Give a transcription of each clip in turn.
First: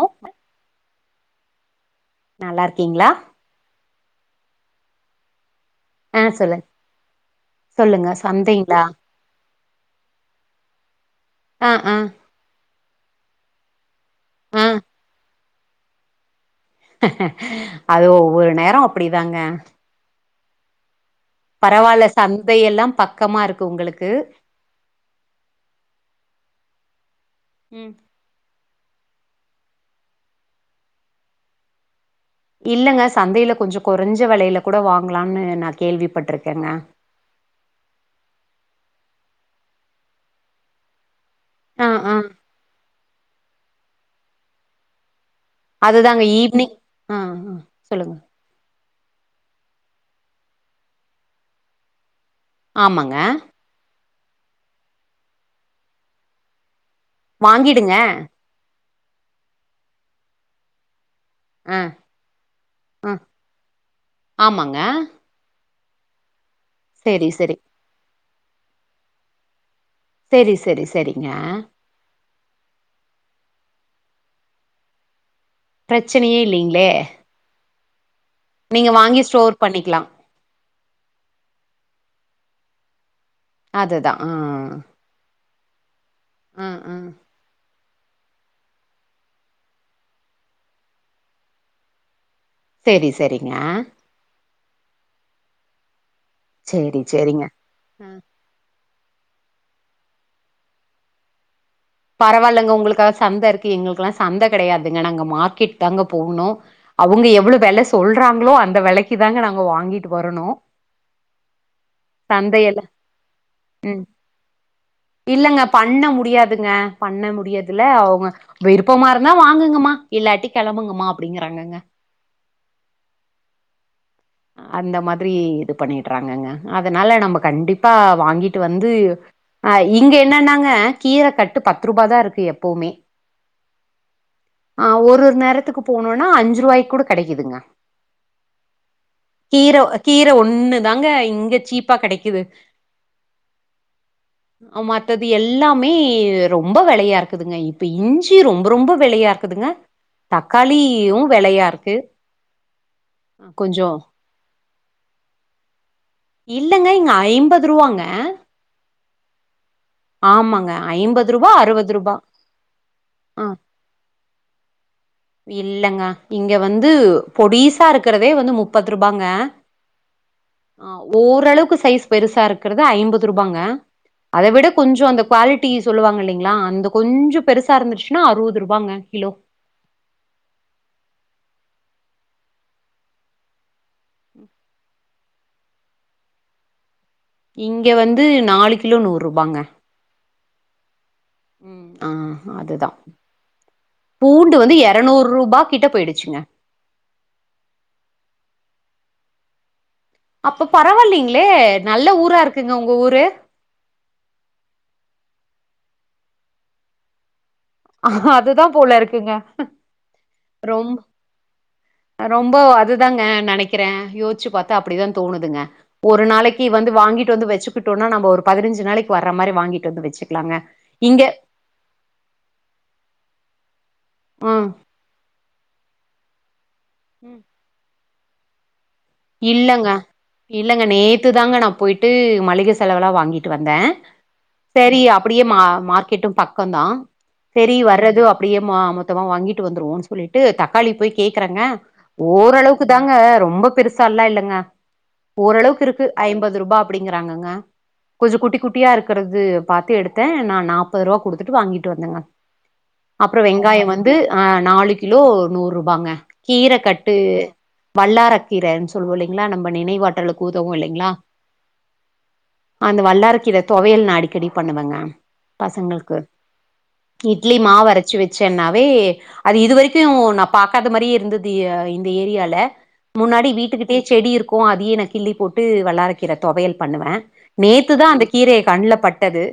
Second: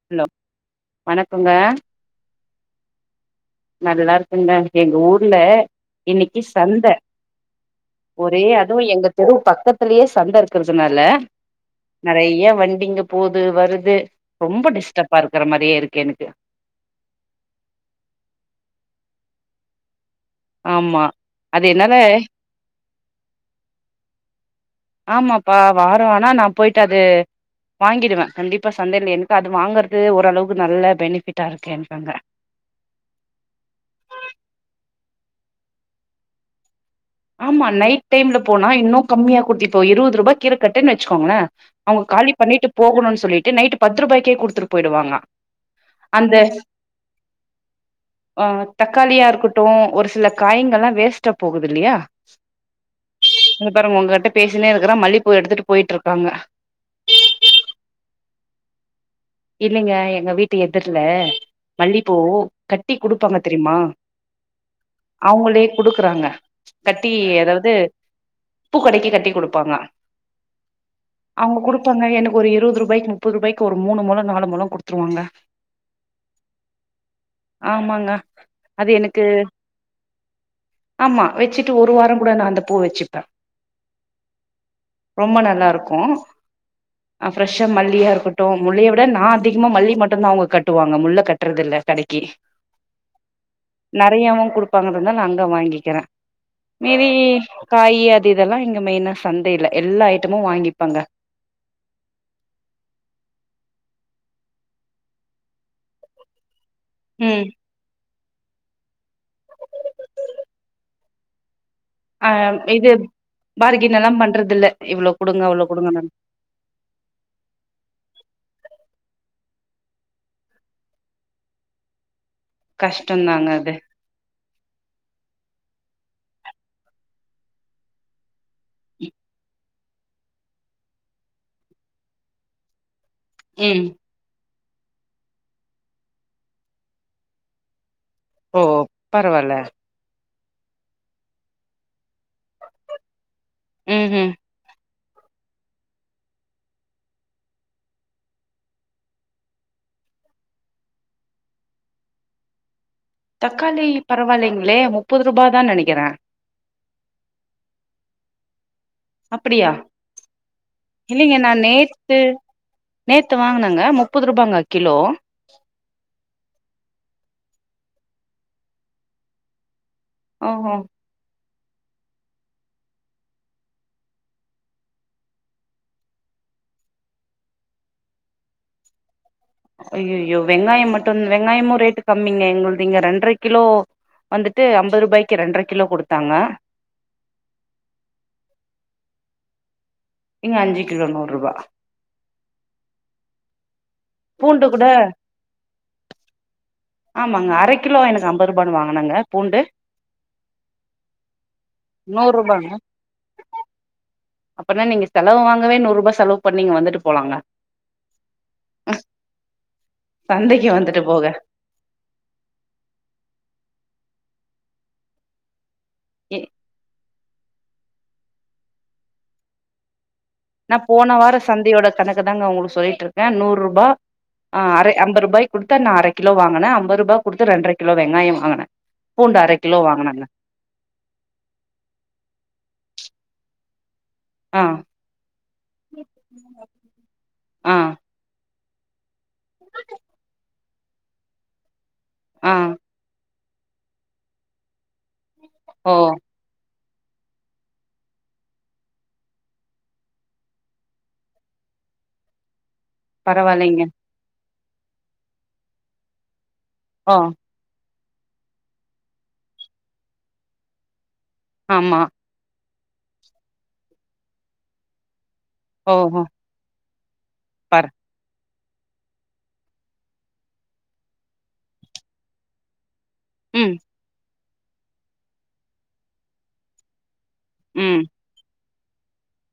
ஓ hello வணக்கங்க நல்லாருக்கிங்ளா நல்லாருக்கன்டா எங்க ஊர்ல ஆ இன்னைக்கு சொல்லுங் சந்த சொல்லுங்க ஒரே அதுவு சந்தைங்களா எங்க தெரு பக்கத்துலயே சந்த இருக்கிறதுனால ஆ ஆ நெறைய வண்டிங்க போது வருது ஆ ரொம்ப டிஸ்டர்பா இருக்கிற மாரியே இருக்கு எனக்கு அது ஒவ்வொரு நேர அப்படிதாங்க ஆமா அது என்னால பரவால சந்தையெல்லா பக்கமா இருக்கு உங்களுக்கு ஆமாப்பா வாரோ ஆனா நா போயிட்டு அது ம் வாங்கிடுவே கண்டிப் பா சந்தையில எனக்கு அது வாங்கர்து ஓரளவுக்கு நல்ல பெனிஃபிட்டா இருக்கு எனக் அங்க இல்லங்க சந்தையில கொஞ்ச கொறஞ்ச வெலையில கூட வாங்கலான்னு நா கேள்விப்பட்டிருக்கேங்க ஆமா நைட் டைம்ல போனா இன்னு கம்மியா குத்திருப்போ இருபது ரூபா கீர கட்டுன் வச்சுக்கோங்ளே ஆ அவுங்க ஆ காலி பண்ணிட்டு போகணுன் சொல்லிட்டு நைட்டு பத்து ரூபாய்க்கே குடுத்துட்டு போயிடுவாங்க அதுதாங்க அந்த ஈவ்னிங் அ ஆ சொல்லுங்க ஆ தக்காளியா இருக்கட்டு ஒரு சில காய்ங்கள்லா வேஸ்டா போகுது இல்லையா ஆமாங்க இங்க பாருங்க உங்கட்ட பேசினே இருக்குற மல்லிப்பூ எடுத்துட்டு போயிட்ருக்காங்க வாங்கிடுங்க இல்லைங்க எங்க வீட்டு எதுர்ல ஆ மல்லிப்பூ கட்டி ஆ குடுப்பாங்க தெரிமா ஆமாங்க அவங்களே குடுக்குறாங்க கட்டி செரி செரி அதாவது பூ கடைக்கு கட்டி குடுப்பாங்க செரி செரி செரிங்க அவங்க குடுப்பாங்க எனக்கு ஒரு இருபது ருபாய்க்கு முப்பது ருபாய்க்கு ஒரு மூனு மொழ நாலு மொழ குடுத்துருவாங்க பிரச்சனையே இல்லைங்ளே ஆமாங்க அது எனக்கு ஸ்டோர் பண்ணிக்கலா ஆமா வெச்சிட்டு ஒரு வாரங் கூட நா அந்த பூ வெச்சுப்ப அதுதா ஆ ஆ அ ரொம்ப நல்லாருக்கு ஆ ஆ ஆ ப்ரெஷா மல்லியா இருக்கட்டு முல்லையா இல்ல நா அதிகமா மல்லி மட்டுந்தா அவங்க கட்டுவாங்க முல்ல கட்றது இல்ல கடைக்கி செரி செரிங்க நெறையாவு குடுப்பாங்கனு தா நா அங்க வாங்கிக்கிறே சேரி மீதி சேரிங்க காய் அது இது இதெல்லா இங்க மெயினா சந்தைல எல்லா ஐட்டமு வாங்கிப்பாங்க பரவாயில்லங்க உங்களுக்காது சந்த இருக்கு எங்களுக்குல்லா சந்த கெடையாதுங்க நாங்க மார்க்கெட் தாங்க போணு அவுங்க ம் எவ்ளோ வெல சொல்றாங்ளோ அந்த வெலைக்கு தாங்க நாங்க வாங்கிட்டு வரணு ஆ சந்தையெல்லா இது பார்கின்னலா பண்றதில்ல இவ்ளோ குடுங்க அவ்ளோ குடுங்கனு இதுங்க பண்ண முடியாதுல அவுங்க விருப்பமா இருந்தா வாங்குங்கமா இல்லாட்டி கெளம்புங்கமா அப்டிங்கிறாங்கங்க கஷ்டந்தாங்க அது அந்த மாதிரி இது பண்ணிட்டுறாங்கங்க அதனால நம்ப கண்டிப்பா வாங்கிட்டு வந்து அ இங்க என்னானாங்க கீர கட்டு பத்து ரூபா தா இருக்கு எப்போமே ம் ஆ ஒருர் நேரத்துக்கு போனுனா அஞ்சு ரூவாய் கூட கெடைக்குதுங்க ஓ பரவால்ல கீர கீர ஒண்ணுதாங்க இங்க சீப்பா கெடைக்குது ம் ம் ஆ மத்தது எல்லாமே ரொம்ப வெலையா இருக்குதுங்க இப்ப இஞ்சி ரொம்ப ரொம்ப வெலையாரு க்குதுங்க தக்காளியு வெலையா இருக்கு தக்காளி கொஞ்சோ பரவாயில்லைங்ளே முப்பது ரூபாதா நெனைக்கிற இல்லங்க இங்க ஐம்பது ரூவாங்க அப்பிடியா ஆமாங்க ஐம்பது ரூபா அறுவது ரூபா நேத்து ஆ வாங்குனங்க முப்பது ரூபாங்க கிலோ இல்லங்க இங்க வந்து பொடிசா இருக்கிறதே வந்து முப்பது ரூபாங்க ஓஹோ ஆ ஓரளவுக்கு சைஸ் பெருசா இருக்கறது ஐம்பது ரூபாங்க அத விட கொஞ்சோ அந்த குவாலிட்டி சொல்லுவாங் இல்லைங்ளா அந்த கொஞ்சோ பெருசா இருந்துச்சுனா அறுபது ரூபாங்க கிலோ அய்யய்யோ வெங்காயோ மட்டு வெங்காயமு ரேட்டு கம்மிங்க எங்களுது இங்க ரெண்டர கிலோ வந்துட்டு அம்பது ரூபாய்க்கு ரெண்டர கிலோ கொடுத்தாங்க இங்க வந்து நாலு கிலோ நூறு ரூபாங்க இங்க அஞ்சு கிலோ நூறுரூபா ஆ அதுதா பூண்டு வந்து இரநூறு ரூபா கிட்ட போயிடுச்சுங்க ஆமாங்க அரை கிலோ எனக்கு ஐம்பது ரூபான்னு வாங்னங்க பூண்டு அப்ப பரவாளீங்களே நல்ல ஊரா நூர்ருபாங்க இருக்குங்க உங்க ஊரு அப்பனா நீங்க செலவு வாங்கவே நூறுரூபா செலவு பண்ணி இங்க வந்துட்டு போலாங்க ஆ அதுதா போல இருக்குங்க சந்தைக்கு ரொம்ப வந்துட்டு போக ரொம்ப அதுதாங்க நெனைக்கற யோசிச்சு பாத்தா அப்டிதா தோணுதுங்க ஒரு எ நாளைக்கு வந்து வாங்கிட்டு வந்து வெச்சுக்கிட்டோன்னா நம்ப ஒரு பதினஞ்சு நாளைக்கு வர்ற மாரி வாங்கிட்டு வந்து வெச்சு நா போன வாரோ சந்தயோட கணக்குதாங்க உங்களுக்கு சொல்லிட்ருக்க நூறு ரூபா ஆ ம் அரை ஐம்பது ரூபாய் குடுத்து நா அரை கிலோ வாங்கன ஐம்பது ரூபாய் குடுத்து ரெண்ட்ர கிலோ வெங்காய வாங்கன இல்லங்க இல்லங்க நேத்து தாங்க நா போயிட்டு மளிக செலவுலா வாங்கிட்டு வந்தே ஆ செரி அப்டியே மா மார்க்கெட்டு பக்க தா ஆ செரி வர்றது அப்டியே மா மொத்தமா வாங்கிட்டு வந்துருவோன் சொல்லிட்டு தக்காளி போய் கேக்குறங்க ஆ ஓரளவுக்கு தாங்க ரொம்ப பெருசாலா இல்லங்க ஓரளவுக்கு ஓ இருக்கு ஐம்பது ரூபா அப்டிங்கறாங்கங்க கொஞ்சசோ குட்டி குட்டியா இருக்கறது பாத்து எடுத்தே நா நாப்பது ரூபா கொடுத்துட்டு வாங்கிட்டு வந்தங்க அப்றோ பரவால்லைங்க வெங்காயோ வந்து ஆ நாலு கிலோ நூறு ரூபாங்க கீர கட்டு ஓ வல்லாரக்கீரன்னு சொல்லுவோ இல்லைங்களா நம்ம நினைவாற்றலுக்கு உதவு இல்லைங்களா ஆமா அந்த வல்லாரக் கீர தொவையல் நா அடிக்கடி பண்ணுவங்க பசங்கள்க்கு ஓஹோ இட்லி பாரு மாவு அரச்சு வச்சனாவே அது இது வரைக்கு நா பாக்காத மாரியே இருந்தது இந்த ஏரியால முன்னாடி ம் வீட்டுக்கிட்டயே செடி இருக்கு அதியே நா கிள்ளி போட்டு வல்லார கீர தொவையல் பண்ணுவ நேத்து ம் தா அந்த கீர ஏ கண்ணுல பட்டது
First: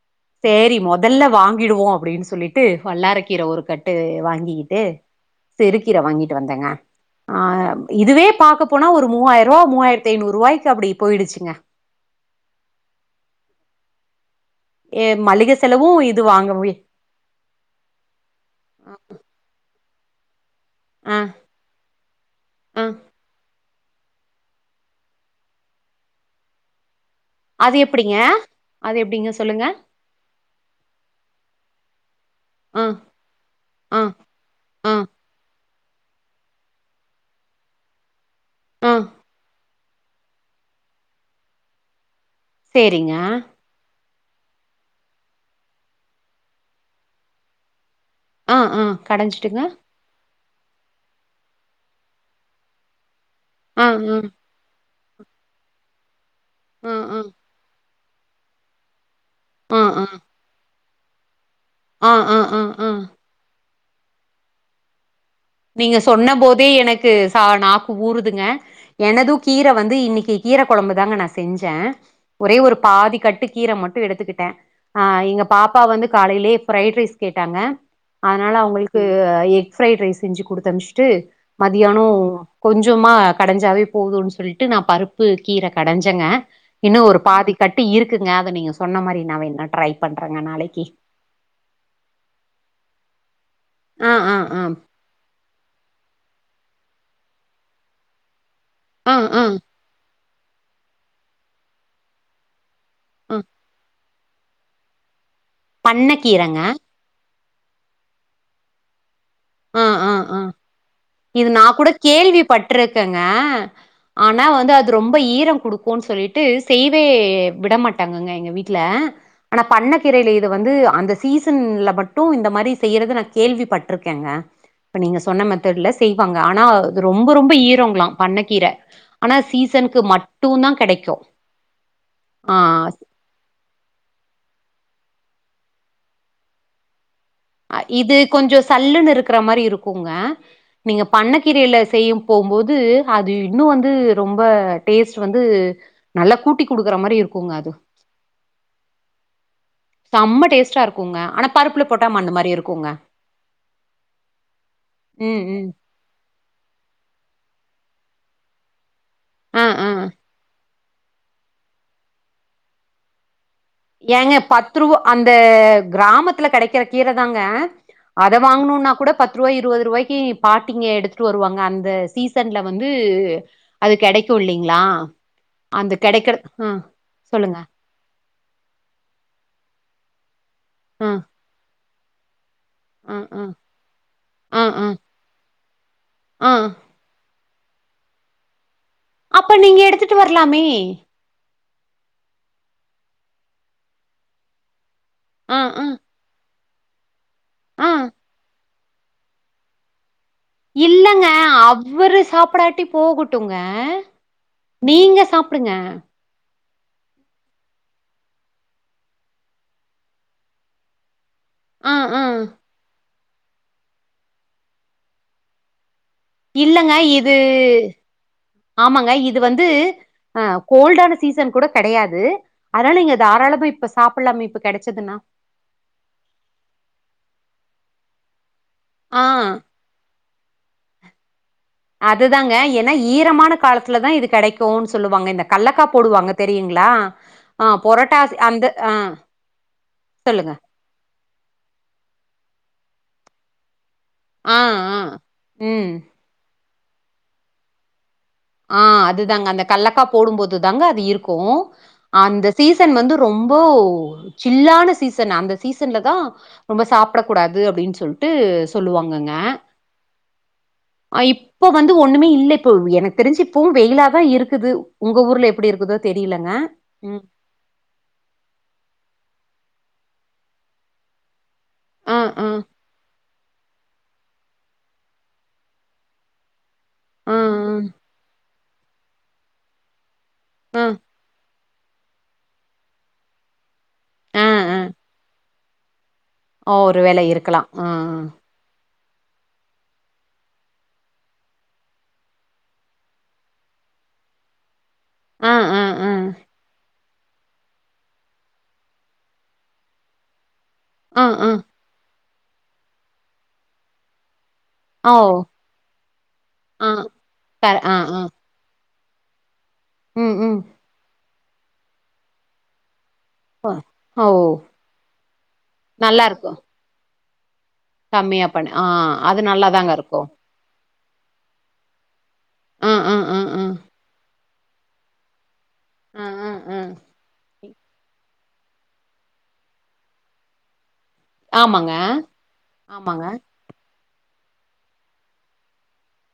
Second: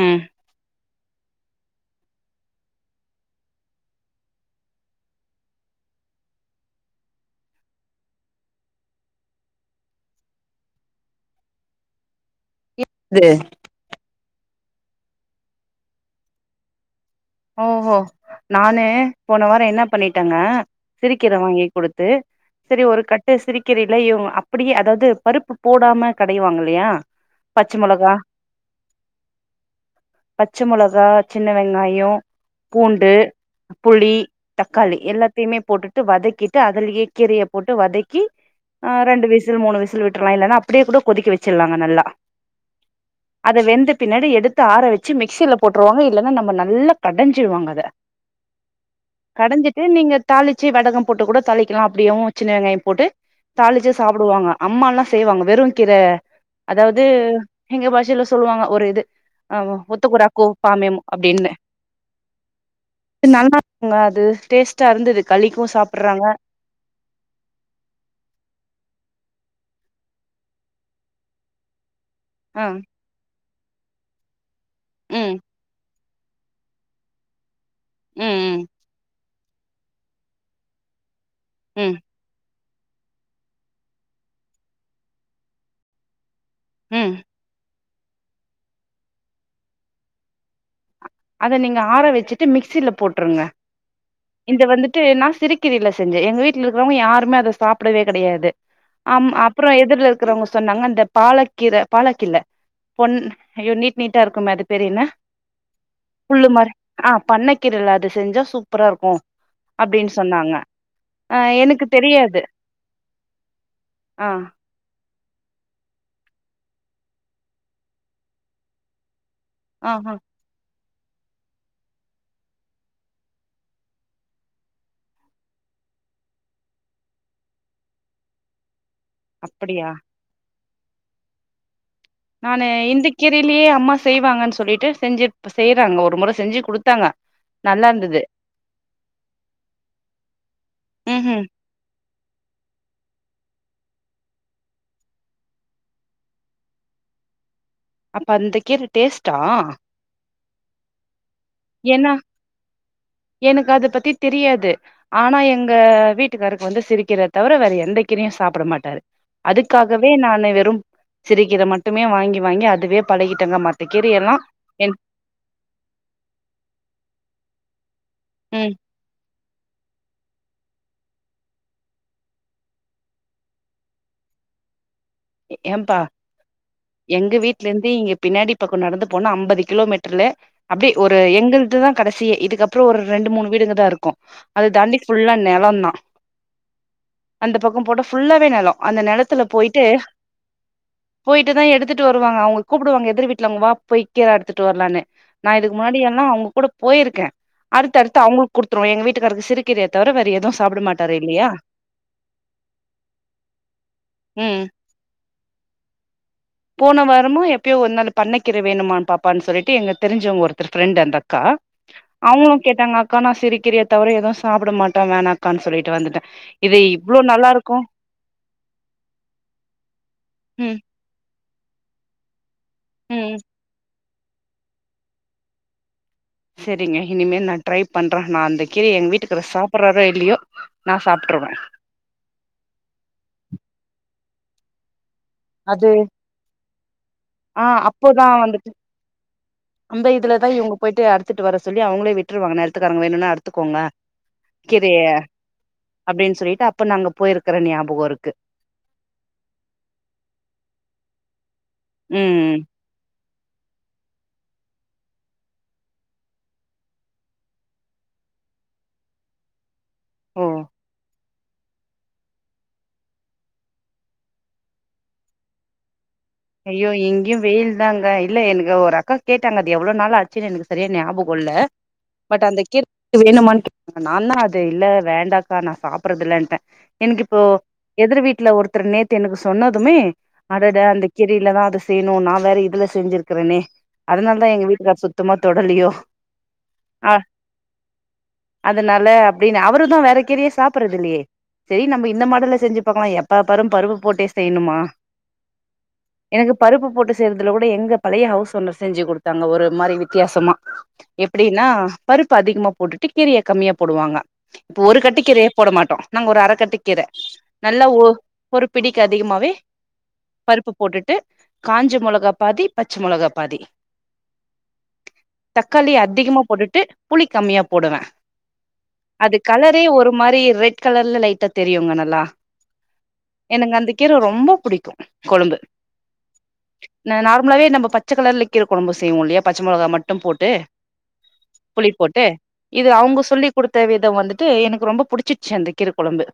ம் சேரி மொ முதல்ல வாங்கிடுவோ அப்டின்னு சொல்லிட்டு வல்லாரக்கீர ஒரு கட்டு வாங்கிகிட்டு சிருக்கீர வாங்கிட்டு வந்தங்க ஆ இதுவே பாக்க போனா ஒரு மூவாய்ரூவா மூவாயிரத்தி ஐய்நூறுவாய்க்கு அப்டி போய்டுச்சுங்க இப் து ஏ மளிக செலவு இது வாங்கவே ஓஹோ நானு போன வாரோ என்ன பண்ணிட்டங்க ஆ சிருக்கீர வாங்கி கொடுத்து சரி ஆ ஒரு கட்டு சிருக் கீரைல்ல இவுங்க அப்டியே அதாவ்து பருப்பு போடாம கடையுவாங்க இல்லயா அது எப்டிங்க அது எப்டிங்க சொல்லுங்க பச்ச மொளகா சின்ன வெங்காயோ ஆ பூண்டு ஆ புளி ஆ தக்காளி எல்லாத்தயுமே போட்டுட் ட்டு வதக்கிட்டு அதுலயே கீரய போட்டு வதக்கி ஆ அ ரெண்டு விசில் மூணு விசில் விட்டு ட்ரய்லன்னா அப்டியே கூட கொதிக்க வெச்சுர்லாங்க நல்லா சேரிங்க அத வெந்த பின்னாடி எடுத்து ஆற வெச்சு மிக்சில போட்ருவாங்க இல்லன்னா நம்ம நல்லா கடஞ்சுருவாங்க அத ஆ ஆ கடஞ்சுட்டுங்க. கடஞ்சிட்டு நீங்க தாளிச்சு வடகம் போட்டு கூட தாளிக்கலா அப்டியேவு சின்ன வெங்காயம் போட்டு ஆ தாளிச்சு ஆ சாப்டுவாங்க அம்மா எல்லா செய்வாங்க வெறு கீர ஆ அதாவ்து ஆ எங்க பாஷையில சொல்லுவாங்க ஒரு இது ஆமா ஆ ஆ ஒத்தகுடாக்கோ பாமேமோ அப்டின்னு ஆ ஆ ஆ ஆ நல்லாருக்குங்க அது டேஸ்டா இருந்துது நீங்க சொன்ன போதே எனக்கு சா நாக்கு ஊறுதுங்க எனது கீர வந்து இன்னிக்கு கீர கொழம்பு தாங்க நா செஞ்சே ஒரே ஆ ஒரு பாதி கட்டு கீர மட்டு எடுத்துக்கிட்டே ஆ ம் எங்க பாப்பா வந்து காலைலயே ஃப்ரைட் ரைஸ் கேட்டாங்க ம் அதனால ம் அவங்களுக்கு எக் ஃப்ரைட் ரைஸ் செஞ்சு குடுத் அனுப்ச்சிட்டு ம் மதியானோ கொஞ்சமா கடைஞ்சாவே போதுனு சொல்லிட்டு நா பருப்பு கீர கடஞ்சங்க இன்னும் ம் ஒரு பாதி கட்டு இருக்குங்க அத நீங்க சொன்ன மாரி நா வேணா ட்ரை பண்றேங்க நாளைக்கி அத நீங்க ஆற வச்சுட்டு மிக்சில போட்டுருங்க ஆ ஆ ஆ இந்த வந்து டு நா சிருக்கீரைல செஞ்சே எங்கவீட்ல இருக்கிறவங்க யாருமே அத சாப்படவே கெடையாது ஆ ஆம் ஆ அப்புற எதிர்ல இருக்கறவங்க சொன்னாங்க இந்த பாலக்கீர பாலக்கில்ல பொன் ஆ ஐயோ நீட் நீட்டா இருக்கும்ல அது பேர் என்ன பண்ண புல்லு கீரங்க மாரி ஆ பண்ண கீரல அது செஞ்சா சூப்பரா இருக்கு ஆ ஆ அப்டின்னு ஆ சொன்னாங்க ஆ இது நா எனக்கு கூட தெரியாது கேள்வி பட்ருக்கேங்க ஆ ஆனா வந்து அது இ ரொம்ப ஈரோ குடுக்குனு சொல்லிட்டு செய்வே விட மாட்டாங்கங்க எங்க வீட்டுல ஆனா பண்ண ஆஹா கீரையில [unintelligible] இது வந்து அந்த சீசன்ல மட்டு இந்த மாரி செய்யறத நா கேள்வி பட்ருக்கேங்க இப்ப நீங்க சொன்ன மாத் த்தட்ல செய்வாங்க ஆனா ரொம்ப ரொம்ப ஈரங்களா பண்ண கீர ஆனா அப்படியா சீசனுக்கு மட் டூந்தா கிடைக்கு நானு இந்த கீரைய்லயே அம்மா செய்வாங்கன்னு சொல்லிட்டு செஞ்சு ப்ப செய்றாங்க ஒரு முற செஞ்சு குடுத்தாங்க நல்லா இது இருந்தது கொஞ்சோ சல்லுன்னு இருக்கிற மாரி இருக்குங்க நீங்க ம் பண்ண ம் கீரையில செய்யும் போம் போது அது இன்னு வந்து ரொம்ப டேஸ்ட் வந்து நல்லா கூட்டி குடுக்குற மாரி இருக்குங்க அது அப்ப அந்த கீர டேஸ்டா செம்ம டேஸ்டா இருக்குங்க ஆனா பருப்புல ந போட் எனக்கு அத பத்தி தெரியாது ஆனா ம் ம் எங்க வீட் வீட்டுக்காருக்கு வந்து சிரிக்கீரய தவர வேற எந்த கிரயு சாப்பிட மாட்டாரு ஆ ஆ அதுக்காகவே நானு வெறு சிருக்கீர மட்டுமே வாங்கி வாங்கி அதுவே பழகிட்டங்க மட் ஏங்க பத்து ருவா அந் த கிராமத்துல கெடைக்கிற கீர தாங்க அத ம் வாங்கணும்னா கூட பத் த்ராய் இருவது ரூவாய்க்கி பாட்டிங்க எடுத்துட்டு வருவாங்க அந்த சீசன்ல வந்து அது கெடைக்கு இல்லைங்களா அந்த ஏம்பா கெடைக்கிற ஆ எங்க சொல்லுங்க வீட்ல இந்து இங்க பின்னாடி பக்கோ நடந்து போனா அம்பது கிலோமீட்டர்ல அப்டே ஆ ஒரு எங்கள்துதா கடைசிய இது அப்புறோ ஒரு ஆ ரெண்டு ஆ மூணு வீடுங்க தா இருக்கு ஆ அது ஆ தாண்டி ஃபுல்லா நெலந்தா ஆ அந்த பக்கோ போட்டா ஃபுல்லாவே நெலோ அந்த நெலத்துல அப்ப போயிட்டு நீங்க எடுத்துட்டு வரலாமே போயிட்டு தா எடுத்துட்டு வருவாங்க அவங்க கூப்பிடுவாங்க எதிர் வீட்டுல அவங்க வா போய் கேற எடுத்துட்டு வரலான்னு நா ஆ இதுக்கு ஆ முன்னாடியெல்லா அவங்க கூட போயிருக்கே ஆ அடுத்து அடுத்து அவங்களுக்கு குடுத் த்ரோ எங்க வீட்டுகாருக்கு சிறுகீரய தவற வேற எதுஸ் இல்லங்க அவரு சாப்பிடாட்டி போகட்டுங்க ம் நீங்க சாப்டுங்க போன வாரமா எப்பயோ ஒரு நாள் பண்ணக்கிற வேணுமா பாப்பான்னு சொல்லிட்டு எங்க தெரிஞ்சவங்க ஒருத்தர் ஃப்ரெண்டு் அந்த அக்கா ஆ ஆ அவங்களு கேட்டாங்க அக்கா நா சிரு கீரய தவர எது சாப்பிட மாட்டே வேணாக்கானு சொல்லிட்டு வந்துட்டே இல்லங்க இது ஆமாங்க இது வந்து ஆ ம் கோல்டான சீசன் கூட கடையாது அதனால இங்க ம் தாராளமா இப்ப சாப்பில்லாமே இப்ப கெடச்சதுனா சரிங்க இனிமே நா ட்ரை பண்றே நா அந்த கீரய எங்க ஆ வீட்டுக்காற சாப் ப்புறாறோ இல்லயோ நா சாப்ட்ருவே அது தாங்க எனா ஈரமான காலத்துல தா இது கடக்குன்னு சொல்லுவாங்க இந்த கல்லக்கா அது போடுவாங்க தெரியுங்ளா ஆ பொரட்டா அப்போதான் அந்த வந்துட்டு ஆ அந்த இதுலதா சொல்லுங்க இவுங்க போய்ட்டு அறுத்துட்டு வர சொல்லி அவுங்களே விட்டுருவாங்க நெல்த்துக்காரங்க வேணுன்னா அறுத்துக்கோங்க ஆ ஆ கிதைய ம் அப்டின்னு சொல்லிட்டு அப்ப நாங்க போய் இருக்கற ஞாபகோ இருக்கு ஆ அதுதாங்க அந்த கல்லக்கா போடும்போது தாங்க அது இருக்கு அந்த ம் சீச சீசன் வந்து ரொம்ப சில்லான சீசன் அந்த சீசன்லதா ரொம்ப சாப்பட கூடாது அப்டின்னு சொல்ட்டு சொல்லுவாங்கங்க ஓ அ இப்போ வந்து ஒன்னுமே இல்ல இப்போ எனக்கு தெருஞ்சு இப்பவு வெயிலாதா இருக்குது உங்க ஊர்ல எப்டி இருக்குது தெரிலங்க ஐயோ இங்கியு வெயில் இல்ல அங்க இல்ல எனக்கு ஒரு அக்கா கேட்டாங்க அது எவ்ளோ நாள் ஆச்சுன்னு எனக்கு செரியா ஞாபகோ இல்ல ஆ பட் ஆ அந்த கீர் வேணமானு கேட் நாதா அது இல்ல வேண்டாக்கா நா சாப்பறது இல்லன்ட்ட என்க்கு ஆ இப்போ ஆ எதிர் வீட்ல ஒருத்தர் நேத்து எனக்கு சொன்னதுமே அடட ஆ அந்த இல்தா அது செய்ணு நா வேற இதுல செஞ்சிருக்கறனே அதுனால ஆ தா எங்க வீட்டுகாரர் சுத்தமா தொடலியோ ஒ ஒரு வேளை இருக்கலா அதனால அப்டின்னு அவரு தா வேற கீரயே சாப்பட்றது இல்லெயே செரி நம்ம இந்த மாடல்ல செஞ்சு பாக்கலா எப்ப பாரு பருவ போட்டே செய்ணுமா ஆ ஆ ஆ எனக்கு பருப்பு போட்டு செய்றதுல கூட எங்க பழைய ஹவுஸ் ஓனர் செஞ்சு குடுத்தாங்க ஒரு மாரி வித்யாசமா ஆ ஆ எப்டினா பருப்பு அதிகமா போட்டுட்டு கீரய கம்மியா போடுவாங்க இப்ப ஒரு ஆ ஓ கட்டிக்கு கீரய போட மாட்டோ நாங்க ஒரு அர கட்டு ஆ கீர க நல்லா ஆ ஊ ஆ ஒரு பிடிக்கு அதிகமாவே ம் ம் பருப்பு போட்டுட்டு காஞ்சு மொளகா பாதி பச்ச மொளகா பாதி ஓ ஓ! தக்காளி நல்லா அதிகமா இருக்கு போட்டுட்டு புளி கம்மியா போடுவ கம்மியா பண்ணு ஆ அது கலரே நல்லாதாங்க ஒரு இருக்கு மாரி ரெட் கலர்ல லைட்டா தெரியுங்க நல்லா ஆ ஆ ஆ ஆ எனக்கு அந்த கீர ரொம்ப புடிக்கு கொழும்பு அ அ நா நார்மலாவே நம்ம பச்ச கலர்ல கீர கொழம்பு செய்வோ இல்லெயா பச்ச மொளகா மட்டு போட்டு புளி ஆமாங்க போட்டு இது அவுங்க ஆமாங்க சொல்லி குடுத்த விதோ வந்துட்டு எனக்கு ரொம்ப புடிச்சிச்சு அந்த கீர கொழம்பு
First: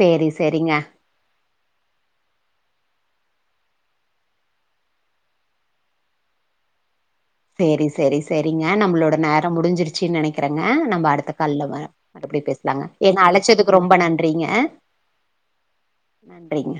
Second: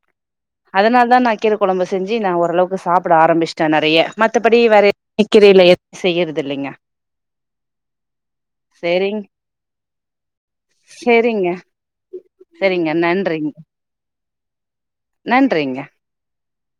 சேரி சேரிங்க அதுனால தா நா கீர கொழம்பு செஞ்சி நா ஓரளவுக்கு சாப்பட ஆரம்பிச் ச நெறையா மத்தபடி வேற க்கீரயில எதுவு செய்யறது இல்லெங்க செரி செரி செரிங்க நம்மளோட சேரிங் நேரோ முடிஞ்சுருச்சி நனக்கிறங்க நம்ப அடுத்த சேரிங்க கால்ல வர மறுபடி பேசலாங்க சேரிங்க என்ன நன்றிங் அழச்சதுக்கு ரொம்ப நன்றிங்க அ நன்றிங்க நன்றிங்க